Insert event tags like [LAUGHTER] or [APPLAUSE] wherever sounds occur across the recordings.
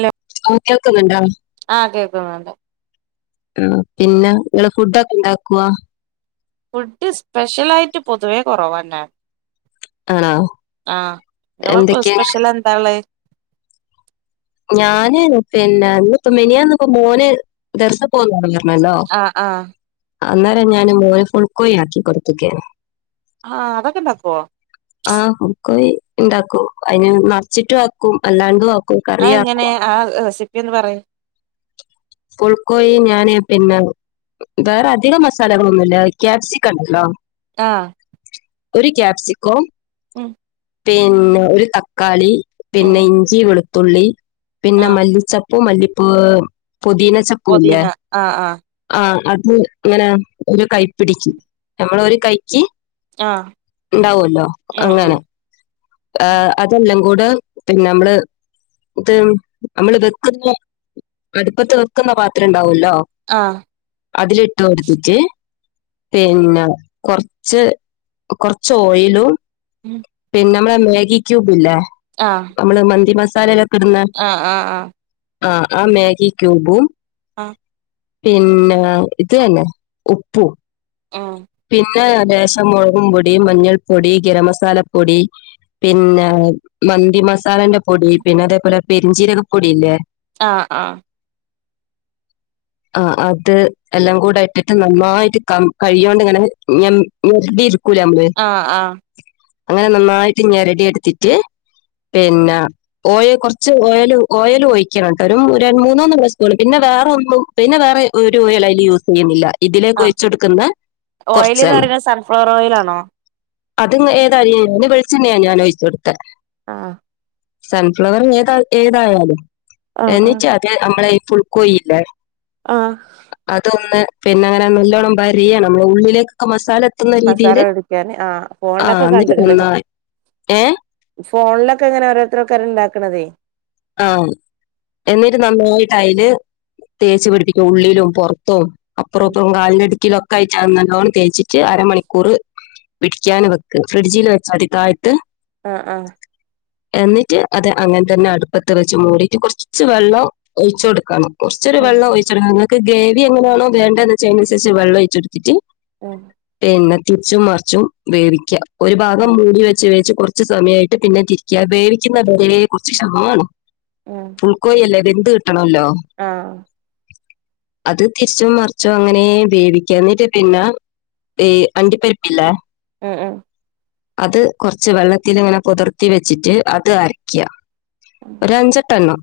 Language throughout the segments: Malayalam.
ലോ ആഹ് കേൾക്കുന്നുണ്ടോ ആ കേൾക്കുന്നുണ്ട് പിന്നെ നിങ്ങള് ഫുഡ് ഒക്കെ ഇണ്ടാക്കോ ഫുഡ് സ്പെഷ്യൽ ആയിട്ട് പൊതുവേ കുറവാ ഇണ്ടക ആണോ? ആ നിങ്ങളെ ഫുഡ് എന്തൊക്കെയാ? സ്പെഷ്യൽ എന്താ ഉള്ളത് ഞാന് പിന്നെ മെനിഞ്ഞാന്ന് ഇപ്പോ മോന് ദർസിൽ പോന്നുണ്ടെല്ലോ. ആ ആ അന്നേരം ഞാന് മോന് ഫുൾകോയി ആക്കി കൊടുത്തുക്യനു ആ അതൊക്കെ ഉണ്ടാക്കോ ആഹ് ഫുൾക്കോയി ഉണ്ടാക്കും, അതിന് നറച്ചിട്ട് ആക്കും, അല്ലാണ്ടും ആക്കും. ആ ഇങ്ങനെ കറിയാക്കും. ആ റെസിപ്പിന്ന് പറയും ഫുൾക്കോയി ഞാന് പിന്നെ. വേറെ അധികം മസാലകളൊന്നുമല്ല ക്യാപ്സിക്കണ്ടല്ലോ. ആ ഒരു ക്യാപ്സിക്കോ ഉം പിന്നെ ഒരു തക്കാളി പിന്നെ ഉം ഇഞ്ചി വെളുത്തുള്ളി പിന്നെ ആഹ് മല്ലിച്ച ഉപ്പ് മല്ലിപ്പ പൊതിന ചപ്പൂ ഇല്ല പൊതീന ആഹ് ആഹ് ആ അ ഇങ്ങനെ ഒരു കൈ പിടിക്ക് നമ്മളെ ഒരു കൈക്ക് ആഹ് ഉണ്ടാവല്ലോ ഉം ഉം അങ്ങനെ ഏ അതല്ലെ കൂടെ പിന്നെ നമ്മള് ഇത് നമ്മള് വെക്ക പ്പൊ അട് പ്പത്ത് വെക്കുന്ന പാത്രണ്ടാവോല്ലോ ആഹ് അതിലിട്ട് കൊടുത്തിട്ട് പിന്നെ കൊറച്ച് കൊറച്ച് ഓയിലും ഉം പിന്നെ നമ്മളെ മാഗി ക്യൂബ്ല്ലേ നമ്മള് മന്തി മസാലേല് ആ ആ ആ ആ ആ മാഗി ക്യൂബും ആ പിന്നെ ഇത് തന്നെ ഉപ്പും ഉം പിന്ന ലേശം മുളകും പൊടി മഞ്ഞൾ പൊടി ഗരമസാലപ്പൊടി പിന്നെ മന്തി മസാലന്റെ പൊടി പിന്നെ അതേപോലെ പെരുംചീരക പൊടില്ലേ ആ ആ ആ അത് എല്ലാം കൂടെ ഇട്ടിട്ട് നന്നായിട്ട് കം കഴിയോണ്ടിങ്ങനെ ഞൻ ഇര് ആ ആ അങ്ങനെ നന്നായിട്ട് ങ്ങനെ റെഡിയാടുത്തിട്ട് പിന്നെ ഓയിൽ കുറച്ച് ഓൽ ഓയിൽ ഓഴിക്കണംട്ട ഒരു ര മൂന്നൂന്ന് സ്പൂൺ പിന്നെ വേറൊന്നും പിന്നെ വേറെ ഒരു ഓയിലും അയ്ല് യൂസ് ചെയ്യുന്നില്ല ഇതിലേക്ക് ആഹ് ഒഴിച്ച് കൊടുക്കുന്ന ഓയില്ന്ന് കുറച്ചാണ് പറയന്നെ സൺഫ്ലവർ ഓയിലാണോ അത് ഏതായാലും ഞൻ വെളിച്ചണ്ണാ ഞാനൊഴിചൊടുത്തെ ആ സൺഫ്ലവർ ഏതാ ഏതായാലും ആഹ് ആഹ് എന്നച്ചാ അത് നമ്മളെ പുൾക്കോഴില്ലേ ആഹ് അതൊന്ന് പിന്നെ അങ്ങനെ നല്ലോണം വരിയണം ഉള്ളിലേക്കൊക്കെ മസാല ലെ മസാല ഒടിക്കാൻ ആ ഫോണിലൊക്കെ എന്നിട്ട് കണ്ട്ക്ക്ണ് നന്നായി ഏ ഫോണിലൊക്കെ ഇങ്ങനെ ഓരോരുത്തരൊക്കെ ഉണ്ടാക്കണതേ ആ എന്നിട്ട് നന്നായിട്ട് അതില് തേച്ച് പിടിപ്പിക്കും ഉള്ളിലും പൊറത്തും അപ്പറം ഇപ്പറും കാലിന് അടുക്കിലോ ഒക്കെ ആയിട്ട് നല്ലോണ്ണം തേച്ചിട്ട് അരമണിക്കൂർ പിടിക്കാന് വെക്ക് ഫ്രിഡ്ജില് വെച്ചാതിട്ടോ ആയിട്ട് താഴത്ത് ആ ആ എന്നിട്ട് അത് അങ്ങനെ തന്നെ അടുപ്പത്ത് വെച്ച് മൂടിട്ട് കുറച്ച് വെള്ളം ഒഴിചൊടുക്കണം കൊർച്ചൊരു ഉം വള്ളം ഒഴിച്ചെടുക്കാണം ഇങ്ങൾക്ക് ഗേവി എങ്ങനാണോ വേണ്ടന്ന് വെച്ച അയിനനുസരിച്ച് വെള്ളം ഒഴിച്ചെടുത്തിട്ട് ഉം പിന്നെ തിരിച്ചും മറിച്ചും വേവിക്ക ഒരു ഭാഗം ഉം മൂടി വെച്ച് വേച്ച് കൊറച്ച് കൊറച്ച് സമയമായിട്ട് പിന്നെ തിരിക്ക വേവിക്കുന്ന വരേ കൊർച്ച് ക്ഷമാണം ഫുൾക്കോഴില്ലേ ത് ട്ടണല്ലോ ആഹ് അത് തിരിച്ചും മറിച്ചും അങ്ങനേ വേവിക്ക എന്നിട്ട് പിന്നെ ഏ അണ്ടിപ്പരപ്പില്ലെ ഉം ഉം അത് കുറച്ച് വെള്ളത്തില്ങ്ങനെ പൊതർത്തി വെച്ചിട്ട് അത് അരക്ക ഒരു അഞ്ചട്ടണ്ണം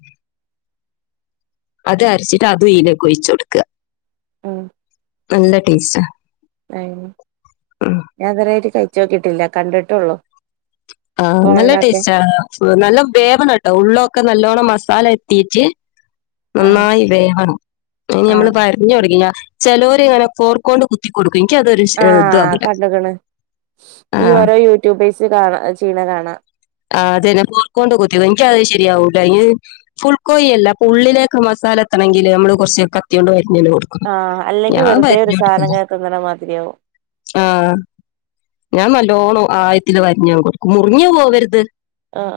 അത് അരച്ചിട്ട് അതും ഇതിലേകൊഴിച്ച് കൊടുക്കുക ആഹ് നല്ല ടേസ്റ്റാ അ ഞാൻഇത് വരെആയിട്ട് കഴിച്ചോക്കീട്ടില്ല കണ്ടിട്ടൊള്ളൂ ആഹ നല്ല ടേസ്റ്റ് ആ നല്ല വേവണട്ടോ ഉള്ളൊക്കെ നല്ലോണ്ണം മസാല എത്തീട്ട് ആഹ് നന്നായി വേവണം ഇനി നമ്മള് ആഹ് വരഞ്ഞോടികില ചെലോർങ്ങനെ ഫോർക്കോണ്ട് കുത്തികൊടുക്കും ആഹ കണ്ട്ക്ക്ണ് ആ ഈ ഓരോ യൂട്യൂബേഴ്സ് കാണ ചെയ്യ്ണ കാണാ ആ് അതന്നെ ഫോർക്കോണ്ട്കുത്തി എനിക്കത് ശെരിയാവൂല ഇ ഫുൾക്കോയി അല്ല അപ ഉള്ളിലേക്ക് മസാ സാല എത്തണെങ്കില് നമ്മ കുറച്ച് കത്ത്യോണ്ട് വര്- ഞ്ഞ്കൊടുക്കണം ആഹ് അല്ലെങ്കി ഞാ വെറുതെ ഒരു സാധനം വരിഞ്ഞൊട്ക്കലാ ഇങ്ങനെ തിന്നണ മാതിരിയാവും ആഹ് ഞാൻ നൽ- ല്ലോണം ആയത്തില് വരിഞ്ഞ കൊട്ക്കും മുറിഞ്ഞ് പോവരുത് ആഹ്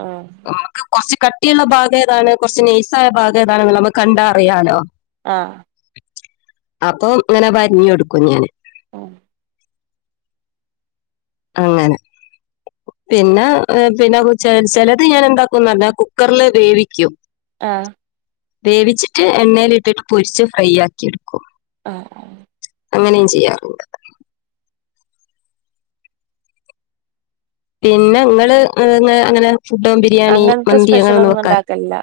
നമക്ക് കൊറച് കട്ടിയുള്ള ഭാഗേതാണ് കുറച്ച് നെയ്സായ ഭാഗേതാണ് നമ്മക്ക് കണ്ടാറിയാലോ ആഹ അപ്പൊ അങ്ങനെ വർഞ്ഞാെടുക്കും ഞാന് ഉ അങ്ങനെ പിന്നെ പിന്നെ ചെല ചിലത് ഞാൻ എന്താക്കുംന്നർഞ്ഞാ കുക്കറില് വേവിക്കും ആഹ് വേവിച്ചിട്ട് എണ്ണേൽ ഇട്ടിട്ട് പൊരിച്ച് ഫ്രൈ ആക്കി എടുക്കും ആഹ ആഹ അങ്ങനിം ചെയ്യാറ്ണ്ട് പിന്നെ ഇങ്ങള് അഅ് അ അങ്ങനെ ഫുഡ് ബിരിയാണി അങ്ങൻ ത്തെ മന്തി അങ്ങനെ സ്പെഷ്യൽ ഒന്നും വെക്കാറ് ഇണ്ടാക്കല്‌ല്ല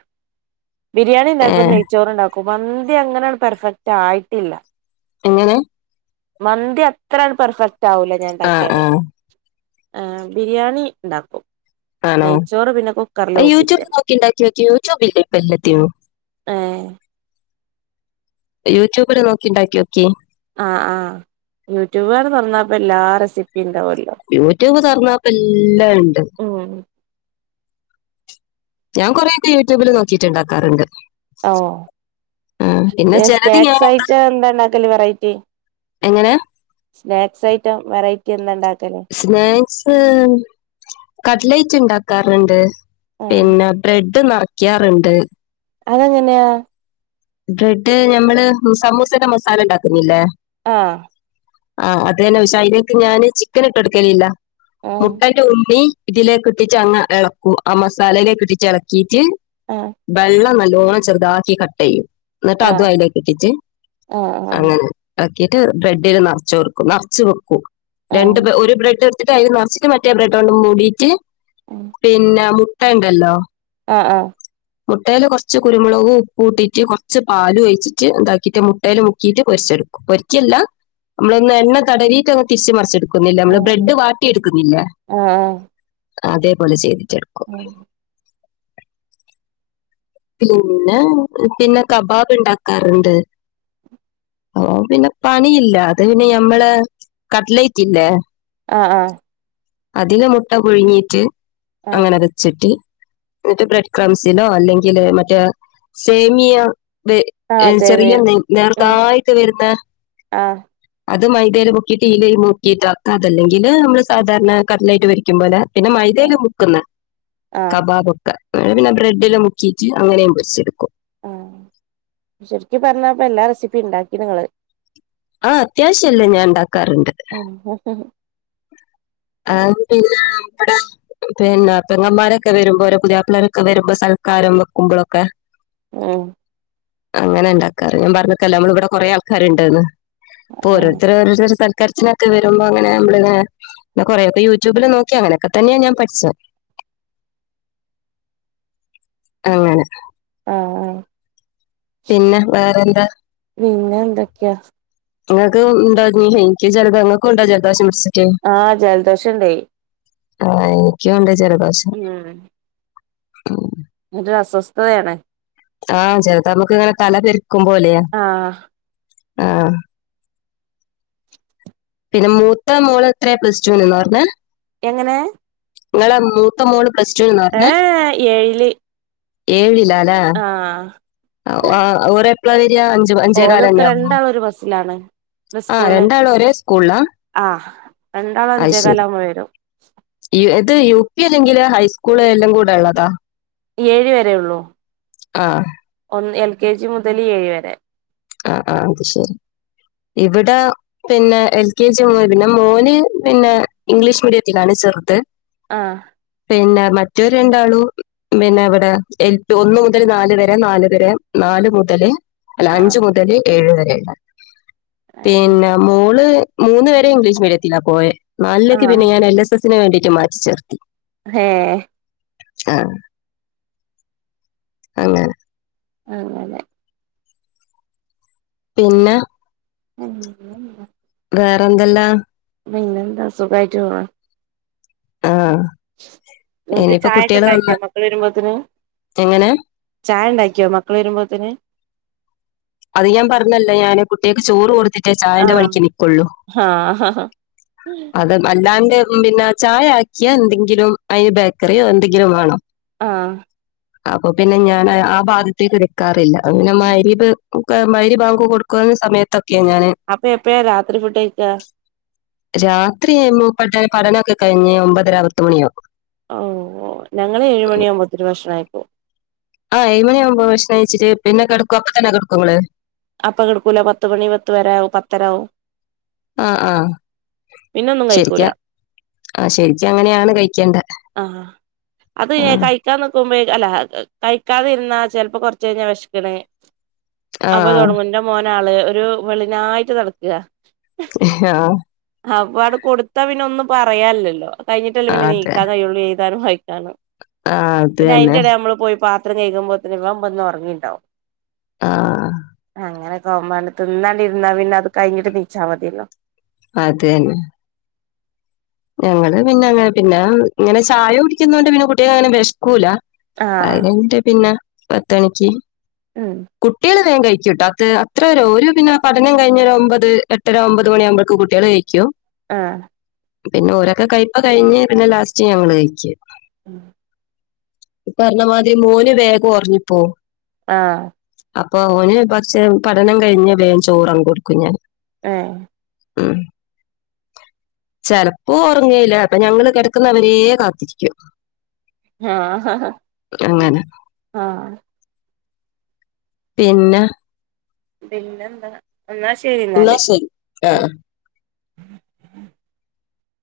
ബിരിയാണി ഇണ്ടാക്കും ഏഹ് നെയ്ച്ചോറ്ണ്ടാക്കും ക്കും മന്തി അങ്ങനെൺ പെർഫെക്റ്റ് ആയിട്ടില്ല എങ്ങനെ മന്തി അത്രങ് പെർഫെക്റ്റ് ആവൂല ഞാൻ ആ ആ ഇണ്ടാക്ക്യാല് ആ ബിരിയാണി ഇണ്ടാക്കും ആണോ അയൂട്യൂബ് നോക്കിണ്ടാക്ക്യോക്കി യൂട്യൂബില്ലേ ഇപ്പ എലത്തിനും ഏ യൂട്യൂബില് നോക്കിണ്ടാക്ക്യോക്കിം ആ ആ് യൂട്യൂബാണ് തൊറന്നാപ്പേ എല്ലാ റെസിപ്പ യൂടൂബ് തൊർന്നാപ്പേ എല്ലാം ഇണ്ട് ഉം ഞാൻ കൊറെക്കെ യൂട്യൂബില് നോക്കീട്ട്ണ്ടാക്കാറ്ണ്ട് ഓ പിന്നെ ചിലത് ഞാൻ സ്നാക്സായിട്ട് എന്താ ഇണ്ടാക്കല് വെറൈറ്റി എങ്ങനെ സ്നാക്സ് ഐറ്റം വെറൈറ്റി എന്താണ്ടാക്ക്- സ്നാക്സ് കട്ലൈറ്റ് ഇണ്ടാക്കാറ്ണ്ട് ആഹ് പിന്നെ ബ്രെഡ് നെറക്ക്യാറ്ണ്ട് അതെങ്ങനെയാ ബ്രെഡ് ഞമ്മള് സമൂസന്റെ മസാല ഇണ്ടാക്ക്ന്നില്ലേ ആഹ് ആ അത് എന്നെ പഷെ അയില്ക്ക് ഞാന് ചിക്കൻ ഇട്ട് എടുക്കലില്ല ആഹ് മുട്ടന്റെ ഉണ്ണി ഇതിലേക്കിഇട്ടിട്ട അങ്ങ് എളക്കും ആ മസാലയിലേക്ക് ഇട്ടിട്ട് എളക്കീട്ട് വെള്ളം നല്ല ല്ലോണം ചെറ്താക്കി കട്ടെയ്യും എന്നിട്ട് ആഹ് അതും അതിലേക്കി ഇട്ടിച്ച് ആഹ് അങ്ങനെ ആക്കീട്ട് ബ്രെഡില് നറച്ചൊട്ക്കും നറച്ച് വെക്കൂ രണ്ട് ആഹ് ഒരു ബ്രെഡ് ന്നട്ടയ്‌ല് നെറച്ച്‌ട്ട മറ്റേ ബ്രെഡോണ്ടും മൂടിട്ട് പിന്നെ മുട്ട ഇണ്ടല്ലോ ആഹ് ആഹ് മുട്ടേല് കൊറച്ച് കുരുമുളകു ഉപ്പൂട്ടിട്ട് കുറച്ച് പാലൊഴിച്ചിട്ട് ഇതാക്കിട്ട് മുട്ടേല് മുക്കീയിട്ട് പൊരിച്ച അത്. പൊരിക്കല്ല, നമ്മളൊന്ന് എണ്ണ തടവിട്ടൊന്ന് തിരിച്ചു മറിച്ചെടു ക്കുന്നില്ല. നമ്മള് ആഹ് ബ്രെഡ് വാട്ടിയെടുക്കുന്നില്ലേ ആഹ് ആഹ് ആഹ് ആഹ് ആഹ് അതേപോലെ ചെയ്തിട്ടെട്ക്കും പിന്നെ പിന്നെ കബാബ് ഇണ്ടാക്കാറ്ണ്ട് ഓ പിന്നെ പണിയില്ല അത് പിന്നെ ഞമ്മള് കട്ട്ലൈറ്റ്ല്ലേ ആ ആ അതില് മുട്ട പുഴുങ്ങീട്ട്, ആഹ് അങ്ങനെ വെച്ചിട്ട് എന്നിട്ട് ബ്രെഡ് ക്രംസിലോ അല്ലെങ്കില് മറ്റേ സേമിയോ വേ ആഹ് ഏഹ്, ചെറിയ സേമിയ നെയ് ഉം നേർത്തായിട്ട് വരുന്ന ആഹ് അത്‌ മൈദേല് മുക്കീട്ട് ഇയിലേല് മുക്കീട്ട് ആക്ക. അതല്ലെങ്കില് നമ്മള് സാധാരണ കട്ലറ്റ് പൊരിക്കുംപോലെ പിന്നെ ആഹ് മൈദേല് മുക്കുന്ന് ആഹ് കബാബൊക്കെ, പിന്നെ ബ്രെഡില് മു മുക്കീട്ട്, അങ്ങനെയും പൊരിച്ചെടുക്കും. ആഹ്, ശെരിക്കും പറഞ്ഞപ്പ എല്ലാ രസിപ്പിണ്ടാക്കിണ് ഇങ്ങള് ആഹ് അത്യാവശ്യല്ലം ഞാൻ ഇണ്ടാക്കാറ്ണ്ട്. ഉം ആഹ് പിന്നെ ഇവടെ പിന്നെ പെങ്ങമാരൊക്കെ വരുമ്പോ ഓരെ പുതിയപ്പളാരൊക്കെ വരുമ്പോ സൽക്കാരം വെക്കുമ്പളൊക്കെ ആഹ് അങ്ങനെ ഇണ്ടാക്കാറ്, ഞാൻ പറഞ്ഞക്കല്ലാ നമ്മളിവിടെ കൊറേ ആൾക്കാര്ണ്ട്ന്ന്. അപ്പൊ ഓരോരര്ത്തരോരോരുത്തര് സൽ കര്ച്ച്ലൊക്കെ വരുമ്പോ അങ്ങനെ നമ്മളിങ്ങനെ പിന്നെ കൊറേയൊക്കെ യൂട്യൂബില് നോക്കി അങ്ങനൊക്കെ തന്നെയാ ഞാൻ പഠിച്ചത്. [INAUDIBLE] അങ്ങനെ ആഹ് പിന്നെ, വേറെന്താ ഞാൻ എന്താക്ക്യ ഇങ്ങൾക്ക് ഉണ്ടോ, [INAUDIBLE] ഇൻക് ചെലത് ഇങ്ങൾക്കുണ്ടോ ജലദോഷം പിടിച്ചേ ആഹ് ജലദോഷണ്ട്. ആഹ് എനിക്കുണ്ട് ജലദോഷം. ഹ്മ്മ് ഒരു അസ്വസ്ഥതയാണ്. ആഹ് ചെലതമ്മക്കിങ്ങനെ തല പെരുക്കുമ്പോലെയാ, ആഹ് ആഹ് പിന്നെ മൂത്ത മോള് എത്രയാ പ്ലസ്ടുന് ന്നാ പറഞ്ഞെ എങ്ങനെ? ഇങ്ങളെ മൂത്ത മോള് പ്ലസ് ടുന്ന് ഏഹ്, ഏഴില്. ഏഴിൽ. ആഹ് ആഹ് ഓരെപ്പള വര്യാ അഞ്ച് അഞ്ചേ ഓരൊക്കെ കാലെന്നെയാവോ രണ്ടാളും ഒരു ബസ്സിലാണ് ആഹ് സ്കൂളില് രണ്ടാളും ഒരെ സ്കൂള്ലാ ആഹ് രണ്ടാളും അത് അഞ്ചേകാല് ശെരി. ആകുമ്പോ വരും ഇ എത്ത യു പി അല്ലെങ്കില് ഹൈസ്കൂള് എല്ലംകൂടെ ഉള്ളതാ ഏഴ് വരെ ഒള്ളൂ. ആഹ് ഹ്മ്മ്, എൽ. കെ. ജി മുതല് ഏഴ് വരെ. ആഹ് ആഹ്, അത് ശെരി. ഇവിട പിന്നെ എൽ. കെ. ജി മുതല്, പിന്നെ മോന് പിന്നെ ഇംഗ്ലീഷ് മീഡിയത്തിലാണ് ചേ ചേർത്തെ ആഹ്. പിന്നെ മറ്റൊര് രണ്ടാളും പിന്നെ ഇവിടെ എൽ പി, ഒന്ന് മുതൽ നാല് വരെ, നാല് വരെ നാ നല് മുതല്, അല്ല ആഹ് അഞ്ച് മുതല് ഏഴ് വരെയുള്ള. പിന്നെ മോള് മൂന്ന് വരെ ഇംഗ്ലീഷ് മീഡിയത്തിലാ പോയേ, നാലിലേക്ക് ആഹ് പിന്നെ ഞാൻഎൽ എസ് സസിന് വേണ്ടിയിട്ട് മാറ്റി ചേർത്തി. ഹേ ആ അങ്ങന അങ്ങനെ പിന്ന ഉംമ് വേറെ എന്തെല്ലം പിന്നെന്താ സുഖായിട്ട് പോണ്. ആഹ്. [UNINTELLIGIBLE] ചായക്ക ഉണ്ടാക്കിയാ മക്കൾ വരുമ്പോത്തനും എങ്ങനെ ചായ ഉണ്ടാക്കിയോ മക്കൾ വരുമ്പോത്തേന് അത് ഞാൻ പറഞ്ഞല്ലേ ഞാന് കുട്ടിയക്ക് ചോറ് കൊടുത്തിട്ടേ ചായന്റെ ആഹ് വഴിക്ക് നിക്കുള്ളൂ ആഹ് അത് [UNINTELLIGIBLE] പിന്നെ ചായ ആക്കിയ എന്തെങ്കിലും അയി ബേക്കറിയോ എന്തെങ്കിലും വേണം ആ അപ്പൊ പിന്നെ ഞാൻ ആ ഭാദത്തേക്ക് എടുക്കാറില്ല അങ്ങനെമാരിപ്പ [UNINTELLIGIBLE] കൊടുക്കാ സമയത്തൊ അപ്പൊ എപ്പഴാ രാത്രി ഫുഡഴിക്കാ രാത്രി മൂപ്പര്ടെ പഠനോക്കെ കഴിഞ്ഞ് ഒമ്പതര പത്ത് മണിയാവും ഓഓ ഞങ്ങള് ഏഴുമണിയാവുമ്പോത്തേനും ഭക്ഷണം കഴിക്കും ആ ഏഴുമണി ആവുമ്പോ ഭഷ്ണ കഴിച്ചിട്ട് പിന്നെ കിടക്കോ അപ്പൊ തന്നെ കിടക്കോ ഇങ്ങള് അപ്പ കിടക്കൂല പത്ത് മണി പത്ത് വരെയാകും പത്തരാവും ആ ആ പിന്നൊന്നും കഴിക്കൂല ശരിക്കാ ആ ശരിക്കും അങ്ങനെയാണ് കഴിക്കേണ്ടത് ആ അത് കഴിക്കാൻ നിക്കുമ്പോ അല്ല കഴിക്കാതിരുന്ന ചെലപ്പോ കുറച്ച് കഴിഞ്ഞ വിശക്കണ് ആ അപ്പ ആ തുടങ്ങും ന്റെ മോൻ [UNINTELLIGIBLE] ഒരു വെളിനായിട്ട് നടക്ക ആ ആ അപ്പ അടെ കൊടുത്താ പിന്നെ ഒന്നും പറയാല്ലില്ലല്ലോ കഴിഞ്ഞിട്ടല്ലേ പിന്നെ ആഹ് അതെ നീക്കാൻ കയുള്ളൂ എഴുതാനും വായിക്കാനും ആഹ് അത് പിന്നെ തന്നെ അയിന്റിടെ നമ്മള് പോയി പാ ത്രം കഴുകുമ്പോത്തേനും വെളമ്പെന്ന് പറഞ്ഞിയിണ്ടാവും ആ അങ്ങനെ [UNINTELLIGIBLE] തിന്നാണ്ടിരുന്നാ ഇരുന്നാ പിന്നെ അത് കഴിഞ്ഞിട്ട് തിന്നിച്ചാൽ മതിയല്ലോ അതന്നെ ഞങ്ങള് പിന്നെ പിന്നെ ഇങ്ങനെ ചായ കുടിക്കുന്നോണ്ട് പിന്നെ കുട്ടിയക്കങ്ങനെ വെശക്കൂല അത് ആഹ് കഴിഞ്ഞിട്ട് പിന്നെ പത്തണിക്ക് ഉം കുട്ടികൾ വേഗം കഴി കുട്ടാ അത് അത്രരു ഓര് പിന്നെ പഠനം കഴിഞ്ഞ് ഒരു ഒമ്പത് എട്ടര ഒമ്പത് മണിയാകുമ്പോക്ക് കുട്ടികൾ കഴിക്കും ആ പിന്നെ ഓരൊക്കെ കയിപ്പ് കഴിഞ്ഞ് പിന്നെ ലാസ്റ്റ് ഞങ്ങള് കഴിക്കും ഉം ഇ പറഞ്ഞാമാതിരി മോന് വേഗം ഒറങ്ങിപ്പോം ആ അപ്പൊ അവന് പക്ഷെ പഠനം കഴിഞ്ഞ് വേം ചോറങ്ങ് കൊടുക്കും ഞാൻ ആ ഉം ചിലപ്പോ ഒറങ്ങേല അപ്പൊ ഞങ്ങള് കിടക്കുന്നവരേ കാത്തിരിക്കും ആ ഹ ഹ അങ്ങനെ ആ പിന്ന പിന്നെന്താ എന്നാ ശരി എന്നാല് ഉം